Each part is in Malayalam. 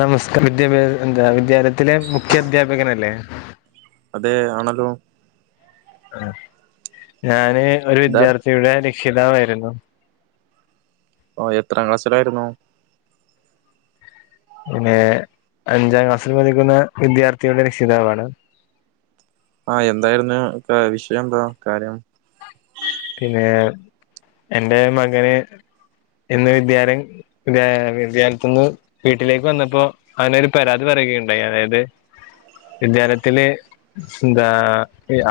നമസ്ക്ക വിദ്യാഭ്യാസ എന്താ വിദ്യാലയത്തിലെ മുഖ്യ അധ്യാപകനല്ലെ അതെ ആണല്ലോ ഞാന് ഒരു എന്താ വിദ്യാർത്ഥിയുടെ രക്ഷിതാവായിരുന്നു ഓ എത്രാം ക്ലാസ്സിലായിരുന്നു പിന്നെ അഞ്ചാം ക്ലാസ്സിൽ പഠിക്കുന്ന വിദ്യാർത്ഥിയുടെ രക്ഷിതാവാണ് ആഹ് എന്തായിരുന്നു വിഷയം ന്താ കാര്യം പിന്നെ എന്റെ മകന് ഇന്ന് വിദ്യാ ഇന്ന് വിദ്യാലയത്തിന്ന് വീട്ടിലേക്ക് വന്നപ്പൊ അവനൊരു പരാതി പറയുകയുണ്ടായി അതായത് വിദ്യാലയത്തില് എന്താ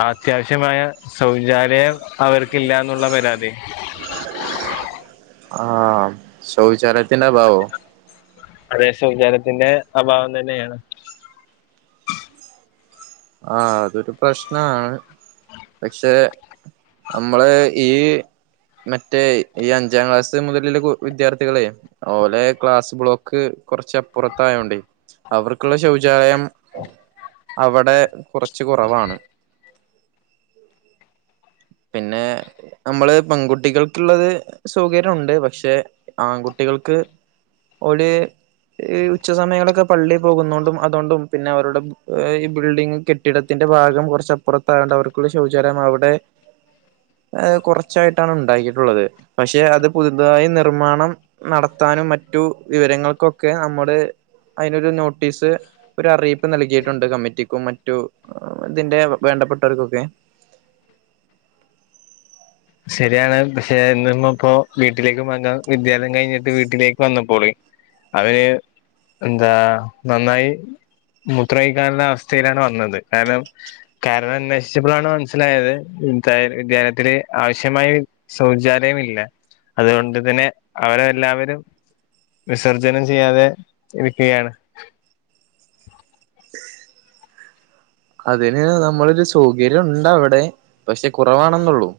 അത്യാവശ്യമായ സൗചാലയ അവർക്കില്ലന്നുള്ള പരാതി ആ സൗചാലയത്തിന്റെ അബാവോ അതേ സൗചാലയത്തിന്റെ അഭാവം തന്നെയാണ് ആ അതൊരു പ്രശ്നമാണ് പക്ഷെ നമ്മള് ഈ മറ്റേ ഈ അഞ്ചാം ക്ലാസ് മുതലുള്ള വിദ്യാർത്ഥികളെ ഓലെ ക്ലാസ് ബ്ലോക്ക് കുറച്ച് അപ്പുറത്തായോണ്ട് അവർക്കുള്ള ശൗചാലയം അവിടെ കുറച്ച് കുറവാണ് [inaudible] പിന്നെ മ്മള് പെൺകുട്ടികൾക്കുള്ളത് സൗകര്യംണ്ട് പക്ഷെ ആൺകുട്ടികൾക്ക് ഒടെ ഈ ഉച്ച സമയങ്ങളൊക്കെ പള്ളിയിൽ പോകുന്നണ്ടും അതുകൊണ്ടും പിന്നെ അവരുടെ ഈ ബിൽഡിങ് കെട്ടിടത്തിന്റെ ഭാഗം കുറച്ചപ്പുറത്തായോണ്ട് അവർക്കുള്ള ശൗചാലയം അവിടെ ഏ കുറച്ചായിട്ടാണ് ഉണ്ടാക്കിയിട്ടുള്ളത് പക്ഷെ അത് പുതുതായി നിർമ്മാണം നടത്താനും മറ്റു വിവരങ്ങൾക്കൊക്കെ നമ്മുടെ അതിനൊരു നോട്ടീസ് ഒരു അറിയിപ്പ് നൽകിയിട്ടുണ്ട് കമ്മിറ്റിക്കും മറ്റ് രൂ തിന്റെ വേണ്ടപ്പെട്ടവർക്കൊക്കെ ശരിയാണ് പക്ഷെ എന്നമ്മ ഇപ്പോ വീട്ടിലേക്ക് വ വിദ്യാലയം കഴിഞ്ഞിട്ട് വീട്ടിലേക്ക് വന്നപ്പോളി അവന് എന്താ നന്നായി മുത്രയ്കാള്ള അവസ്ഥയിലാണ് വന്നത് കാരണം കാരണം അന്വേഷിച്ചപ്പളാണ് മനസ്സിലായത് ഇ വിദ്യാ വിദ്യാലയത്തില് ആവശ്യമായ സൗചാലയമില്ല അതുകൊണ്ട് തന്നെ അവരെല്ലാവരും വിസർജനം ചെയ്യാതെ ഇരിക്കുകയാണ് അതിന് നമ്മളൊരു സൗകര്യം ഉണ്ടവിടെ പക്ഷെ കുറവാണെന്നൊള്ളൂ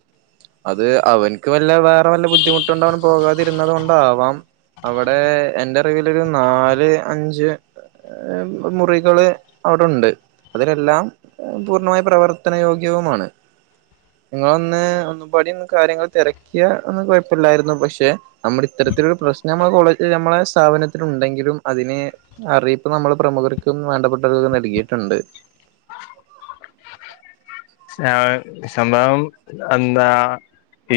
അത് അവൻക്ക് വല്ല വേറെ വല്ല ബുദ്ധിമുട്ട് പോകാതിരുന്നത് കൊണ്ടാവാം അവിടെ എന്റെ അറിവിിലരു നാല് അഞ് ഞ്ച് മുറികൾ അവിടെണ്ട് അതിനലെല്ലാം പൂർണ്ണമായി പ്രവർത്തന യോഗ്യവുമാണ് നിങ്ങളൊന്ന് ഒന്നുംപാടി ഒന്ന് കാര്യങ്ങൾ തിരക്കിയാ ഒന്ന് കുഴപ്പല്ലായിരുന്നു പക്ഷെ നമ്മുടെ ഇത്തരത്തിലൊരു പ്രശ്നം നമ്മളജ നമ്മളെ സ്ഥാപനത്തി ഉണ്ടെങ്കിലും അതിനെ അറിയിപ്പ് നമ്മള് പ്രമുഖർക്കും വേണ്ടപ്പെട്ടവർക്കക്കും നൽകിയിട്ടുണ്ട് [inaudible] സംഭവം എന്താ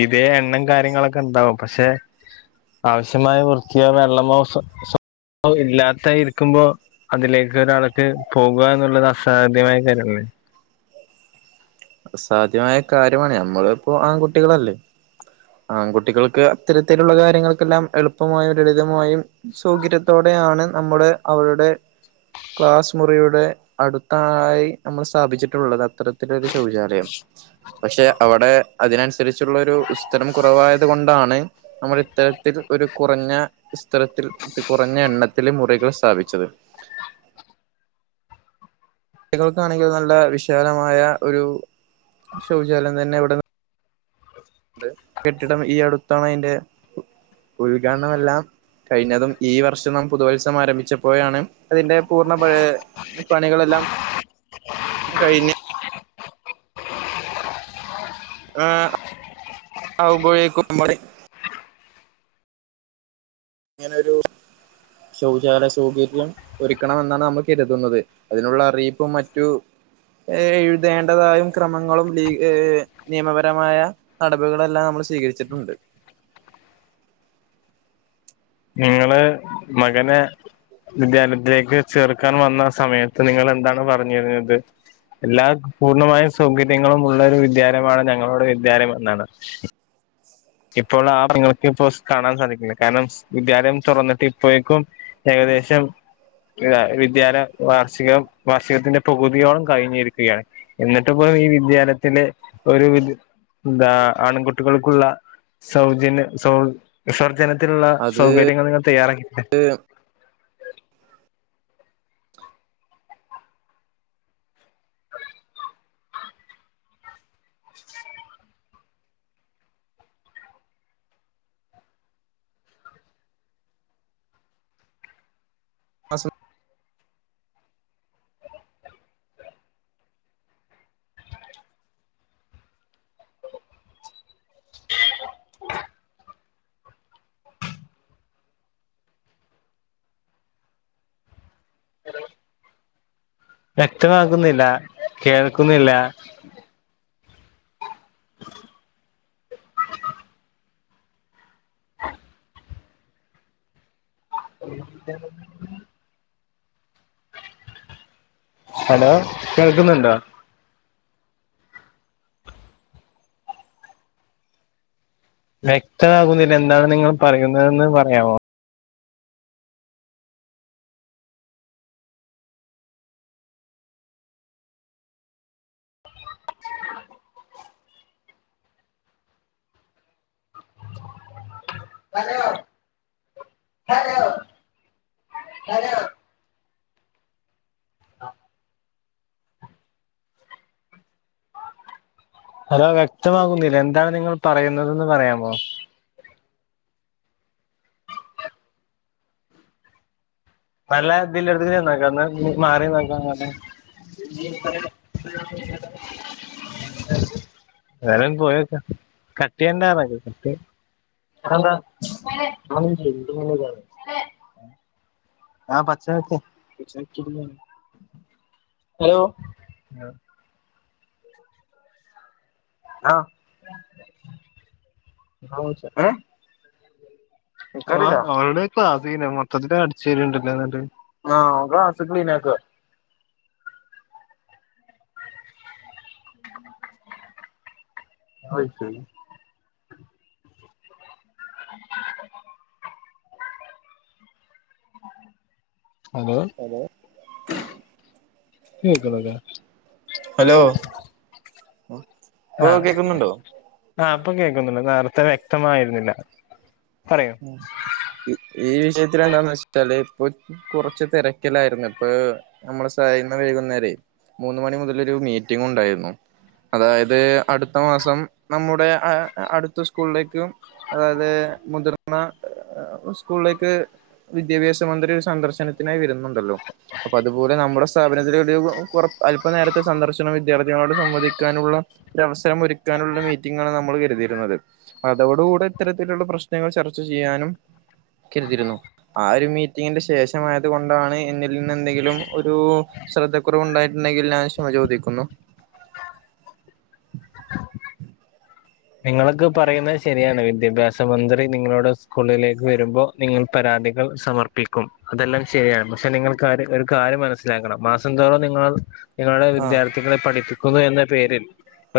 ഇതേ എണ്ണം കാര്യങ്ങളൊക്കെണ്ടാവും പക്ഷെ ആവശ്യമായ വൃത്തിയോ വെള്ളമോ സവ് സവ് ഇല്ലാത്ത ഇരിക്കുമ്പോ അതിലേക്ക് ഒരാൾക്ക് പോകുക എന്നുള്ളത് അസാധ്യമായ കാര്യമല്ലേ അസാധ്യമായ കാര്യമാണ് നമ്മളിപ്പോ ആൺകുട്ടികളല്ലേ ആൺകുട്ടികൾക്ക് അത്തരത്തിലുള്ള കാര്യങ്ങൾക്കെല്ലാം എളുപ്പമായും ലളിതമായും സൗകര്യത്തോടെയാണ് നമ്മുടെ അവരുടെ ക്ലാസ് മുറിയുടെ അടുത്തായി നമ്മൾ സ്ഥാപിച്ചിട്ടുള്ളത് അത്തരത്തിലൊരു ശൗചാലയം പക്ഷെ അവിടെ അതിനനുസരിച്ചുള്ള ഒരു സ്ഥലം കുറവായത് കൊണ്ടാണ് നമ്മൾ ഇത്തരത്തിൽ ഒരു കുറഞ്ഞ സ്ഥലത്തിൽ കുറഞ്ഞ എണ്ണത്തിലെ മുറികൾ സ്ഥാപിച്ചത് കുട്ടികൾക്കാണെങ്കിൽ നല്ല വിശാലമായ ഒരു ശൗചാലയം തന്നെ ഇവിടെ കെട്ടിടം ഈ അടുത്താണ് അതിന്റെ ഉദ്ഘാടനെല്ലാം കഴിഞ്ഞതും ഈ വർഷം നാം പുതുവത്സവം ആരംഭിച്ചപ്പോയാണ് അതിന്റെ പൂർണ്ണ പഴയ പണികളെല്ലാം കഴിഞ്ഞ ആ ആവുമ്പോഴേക്കും മ്മള് അങ്ങനൊരു ശൗചാലയ സൗകര്യം ഒരുക്കണമെന്നാന്ന് നമ്മൾ കെരുതുന്നത് അതിനുള്ള അറിയിപ്പും മറ്റു ഏഹ് എഴുതേണ്ടതായും ക്രമങ്ങളും ലീ അ് നിയമപരമായ നടപികളെല്ലാം നമ്മള് സ്വീകരിച്ചിട്ടുണ്ട് നിങ്ങള് മകനെ വിദ്യാലയത്തിലേക്ക് ചേർക്കാൻ വന്നാ സമയത്ത് നിങ്ങളെന്താണ് പറഞ്ഞിരുന്നത് എല്ലാ പൂർണ്ണമായ സൗകര്യങ്ങളും ഉള്ളൊരു വിദ്യാലയമാണ് ഞങ്ങളുടെ വിദ്യാലയം എന്നാണ് ഇപ്പോളാ നിങ്ങള്ക്കിപ്പോ സ് കാണാൻ സാധിക്കില്ല കാരണം വിദ്യാലയം തൊറന്നിട്ടിപ്പോഴേക്കും ഏകദേശം അ് അ വിദ്യാലയ വാർഷികം വാർഷികത്തിന്റെ പൊകുതിയോളം കഴിഞ്ഞിരിക്കുകയാണ് എന്നട്ടിപ്പൊ ഈ വിദ്യാലയത്തിലെ ഒരു വിദ് എന്താ ആണ്ങ്കുട്ടികള്ക്കുള്ള സൗജന്യ സൗ വിസർജ്ജനത്തിനുള്ള അത് സൗകര്യങ്ങൾ നിങ്ങൾ തയ്യാറാക്കീട്ടില്ലേ വാസ് [inaudible] ഹലോ വ്യക്തമാകുന്നില്ലാ കേൾക്കുന്നില്ലാ [unintelligible] വിദ്യാലയങ്ങളില് ഹലോ കേൾക്കുന്നുണ്ടോ വ്യക്തമാകുന്നില്ല എന്താണ് നിങ്ങൾ പറയുന്നതെന്ന് പറയാവോ ഹലോ ഹലോ ഹലോ ആഹ് ഹലോ വ്യക്തമാകുന്നില്ല എന്താണ് നിങ്ങൾ പറയുന്നതെന്ന് പറയാമോ നല്ല ഇതില് [unintelligible] ഉം മാറി നോക്കാ [unintelligible] [unintelligible] വേണെയൊന്ന് പോയോക്ക കട്ടിയ്യണ്ട [inaudible] കട്ട് അതെന്താ വേറെ [inaudible] ഗുണ്ടുമൊളകാണ് ആഹ് പക്ഷേ [unintelligible] ഹലോ ആഹ് ആഹ് [inaudible] ഏഹ് കേക്ക്ണില്ല്യാ അവൾടെ ക്ലാസീനെ മൊത്തത്തില് അടിച്ചേരിണ്ടല്ലോ എന്നട്ട് ആഹ് ഓൻ ക്ലാസ്സ് ക്ലീനാക്ക്ആ അയ്ശരി [inaudible] ഹലോ കേക്ക്ണില്ല്യ കേൾക്കണില്ലേ ഹലോ ഇപ്പോ ആഹ് കേക്കുന്നുണ്ടോ ആഹ് ഇപ്പം കേക്കുന്നുണ്ട് നേരത്തെ വ്യക്തമായിരുന്നില്ല പറയൂ ഇ ഈ വിഷയത്തിലെന്താന്ന് വെച്ച് ചാല് ഇപ്പൊര് കൊറച്ച് തിരക്കിലായിരുന്നു ഇപ്പോ നമ്മള് സായിന്ന് വൈകുന്നേരേ മൂന്ന് മണി മുതലൊരു മീറ്റിങ്ങുണ്ടായിരുന്നു അതായത് അടുത്ത മാസം നമ്മുടെ ആഹ് അടുത്ത സ്കൂളിലേക്കും അതായത് മുതിർന്ന അ് ഉസ്കൂളിലേക്ക് വിദ്യാഭ്യാസ മന്ത്രി ഒരു സന്ദർശനത്തിനായി വെരുന്നുണ്ടല്ലോ അപ്പതുപോലെ നമ്മുടെ സ്ഥാപനത്തിലൊരു കൊ കൊറ അല്പനേരത്തെ സന്ദർശനം വിദ്യാർത്ഥികളോട് സംവദിക്കാനുള്ള ഒരവസരം ഒരുക്കാനുള്ള മീറ്റിങ്ങാണ് നമ്മൾ കെരുതിയിരുന്നത് അതോടു കൂടെ ഇത്തരത്തിലുള്ള പ്രശ്നങ്ങൾ ചർ ച്ച ചെയ്യാനും കെരുതിയിരുന്നു ആഹ് ഒരു മീറ്റിങ്ങിന്റെ ശേഷമായത് കൊണ്ടാണ് എന്നിൽ നിന്നെന്തെങ്കിലും ഒരു ശ്രദ്ധ കുറവുണ്ടായിട്ടുണ്ടെങ്കിൽ ഞാൻ ക്ഷമ ചോദിക്കുന്നു നിങ്ങളക്ക് പറയുന്നത് ശരിയാണ് വിദ്യഭ്യാസ മന്ത്രി നിങ്ങളോട് സ്കൂളിലേക്ക് വരുമ്പോ നിങ്ങൾ പരാതികൾ സമർപ്പിക്കും അതെല്ലാം ശരിയാണ് പക്ഷെ നിങ്ങൾക്കാര് ഒരു കാര്യം മനസ്സിലാക്കണം മാസം തോറും നിങ്ങൾ ഞങ്ങളുടെ ആഹ് വിദ്യാർത്ഥികളെ പഠിപ്പിക്കുന്നു എന്ന പേരിൽ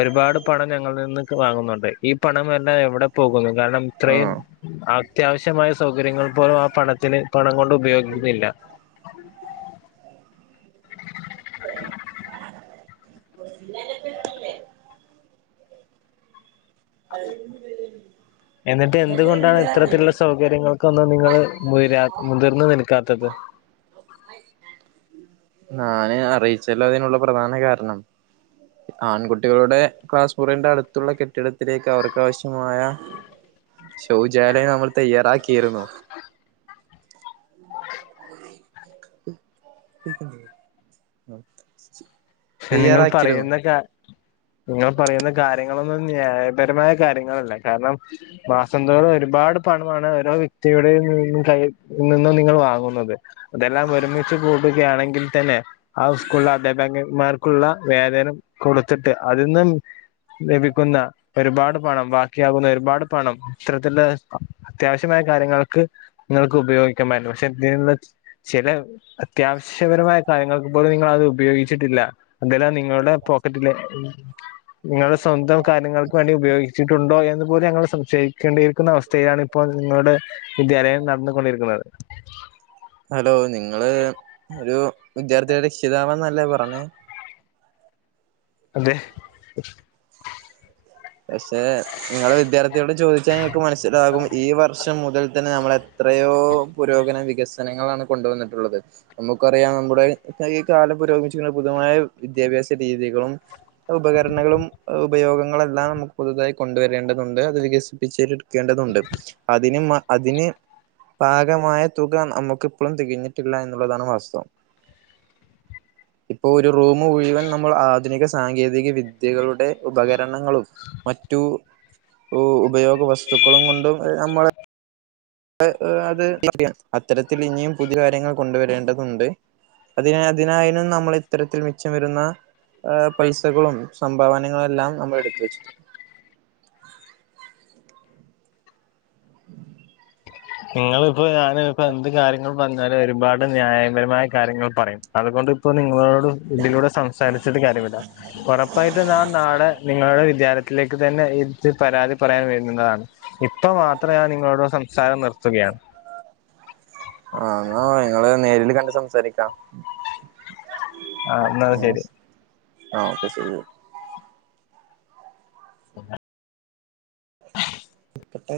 ഒരുപാട് പണം ഞങ്ങളിൽ നിന്ന് വാങ്ങുന്നുണ്ട്. ഈ പണം എല്ലാം എവിടെ പോകുന്നു കാരണം ഇത്രേം ആഹ് അത്യാവശ്യമായ സൗകര്യങ്ങൾ പോലും ആ പണത്തിന് പണം കൊണ്ട് ഉപയോഗിക്കുന്നില്ല എന്നിട്ട് എന്തുകൊണ്ടാണ് ഇത്തരത്തിലുള്ള സൗകര്യങ്ങൾക്കൊന്നും നിങ്ങള് മുയരാ മുതിർന്ന് നിൽക്കാത്തത് ഞാന് അറീച്ചല്ലോ അതിനുള്ള പ്രധാന കാരണം ആൺകുട്ടികളുടെ ക്ലാസ് മുറിന്റെ അടുത്തുള്ള കെട്ടിട ത്തിലേക്ക് അവർക്കാവശ്യമായ ശൗചാലയം നമ്മൾ തയ്യാറാക്കിയിരുന്നു. പക്ഷെ നിങ്ങൾ തയ്യാറാക്കിയിരുന്നു പറയുന്ന കാ നിങ്ങൾ പറയുന്ന കാര്യങ്ങളൊന്നും ന്യായപരമായ കാര്യങ്ങളല്ല കാരണം മാസംന്തോറും ഒരുപാട് പണമാണ് ഓരോ വ്യക്തിയുടേയും നിന്നും കൈയി നിന്നും നിങ്ങൾ വാങ്ങുന്നത് അതെല്ലാം ഒരുമിച്ച് കൂടുകയാണെങ്കിൽ തന്നെ ആ സ്കൂളിലെ അദ്ധ്യാപകന്മാർ ക്കുള്ള വേതനം കൊടുത്തിട്ട് അതിന്നും ലഭിക്കുന്ന ഒരുപാട് പണം ബാക്കിയാകുന്ന ഒരുപാട് പണം ഇത്തരത്തില്ള്ളെ സ്ഥ അത്യാവശ്യമായ കാര്യങ്ങൾക്ക് നിങ്ങൾക്ക് ഉപയോഗിക്കാമായിര്ന്നു പക്ഷെ തീന്ന് ചില അത്യാവശ്യപരമായ കാര്യങ്ങൾക്ക് പോലും നിങ്ങളത് ഉപയോഗിച്ചിട്ടില്ല അതെല്ലാം നിങ്ങളുടെ പോക്കറ്റിലെ നിങ്ങളുടെ സ്വന്തം കാര്യങ്ങൾക്ക് വേണ്ടി ഉപയോഗിച്ചി ട്ടുണ്ടോ എന്ന് പോലും ഞങ്ങൾ സംശയിക്കേണ്ടിയിരിക്കുന്ന അവസ്ഥയിലാണ് ഇപ്പോൾ നിങ്ങളുടെ വിദ്യാലയം നടന്നുകൊണ്ടിരിക്കുന്നത് ഹലോ നിങ്ങള് ഒരു വിദ്യാർത്ഥിയുടെ രക്ഷിതാവെന്നല്ലേ പറഞ്ഞേ അതെ പക്ഷെ ഇങ്ങളെ വിദ്യാർത്ഥിയോട് ചോദിച്ചാൽ നിങ്ങക്ക് മനസ്സിലാകും ഈ വർഷം മുതൽ തന്നെ നമ്മൾ എത്രയോ പുരോഗന വികസനങ്ങളാണ് കൊണ്ടുവന്നിട്ടുള്ളത് നമുക്കറിയാം നമ്മുടെ ഈ കാലം പുരോഗിച്ചുന്ന പൊതുവമായ വിദ്യാഭ്യാസ രീതികളും ഉപകരണങ്ങളും ഉപയോഗങ്ങളെല്ലാം നമുക്ക് പുതുതായി കൊണ്ടുവരേണ്ടതുണ്ട് അത് വികസിപ്പിച്ചേലെട് ക്കേണ്ടതുണ്ട് അതിന് മാ അതിന് പാകമായ തുക അമ്മക്ക് ഇപ്പളും തികഞ്ഞിട്ടില്ല എന്നുള്ളതാണ് വാസ്തവം. ഇപ്പൊ ഒരു റൂമ് മുഴുവൻ നമ്മൾ ആധുനിക സാങ്കേതിക വിദ്യകളുടെ ഉപകരണങ്ങളും മറ്റു ഉ ഉപയോഗ വസ്തുക്കളും കൊണ്ടും നമ്മളെ അത് [inaudible] അത്തരത്തിൽ ഇനിയും പുതിയ കാര്യങ്ങൾ കൊണ്ടുവരേണ്ടതുണ്ട് അതിനാ അതിനായാലും നമ്മൾ ഇത്തരത്തിൽ മിച്ചം വരുന്ന ഏ പൈസകളും സംഭാവനകളും എല്ലാം നമ്മൾ എടുത്ത് വെച്ചു നിങ്ങള്പ്പോ ഞാന് ഇപ്പൊ എന്ത് കാര്യങ്ങൾ പറഞ്ഞാലും ഒരുപാട് ന്യായപരമായ കാര്യങ്ങൾ പറയും അതുകൊണ്ട് ഇപ്പൊ നിങ്ങളോട് ഇതിലൂടെ സംസാരിച്ചിട്ട് കാര്യമില്ല ഒറപ്പായിട്ടും ഞാൻ നാളെ നിങ്ങളുടെ വിദ്യാലയ ത്തിലേക്ക് തന്നെ ഇത് പരാതി പറയാൻ വരുന്നതാണ് ഇപ്പം മാത്രം ഞാൻ നിങ്ങളോട് സംസാരം നിർ ത്തുകയാണ്. ആഹ് ന്നാവാ നിങ്ങള് നേരില് കണ്ട് സംസാരിക്കാം ആഹ് എന്നാത് ശെരി ആഹ് ഓക്കെ ശരി വെക്കട്ടെ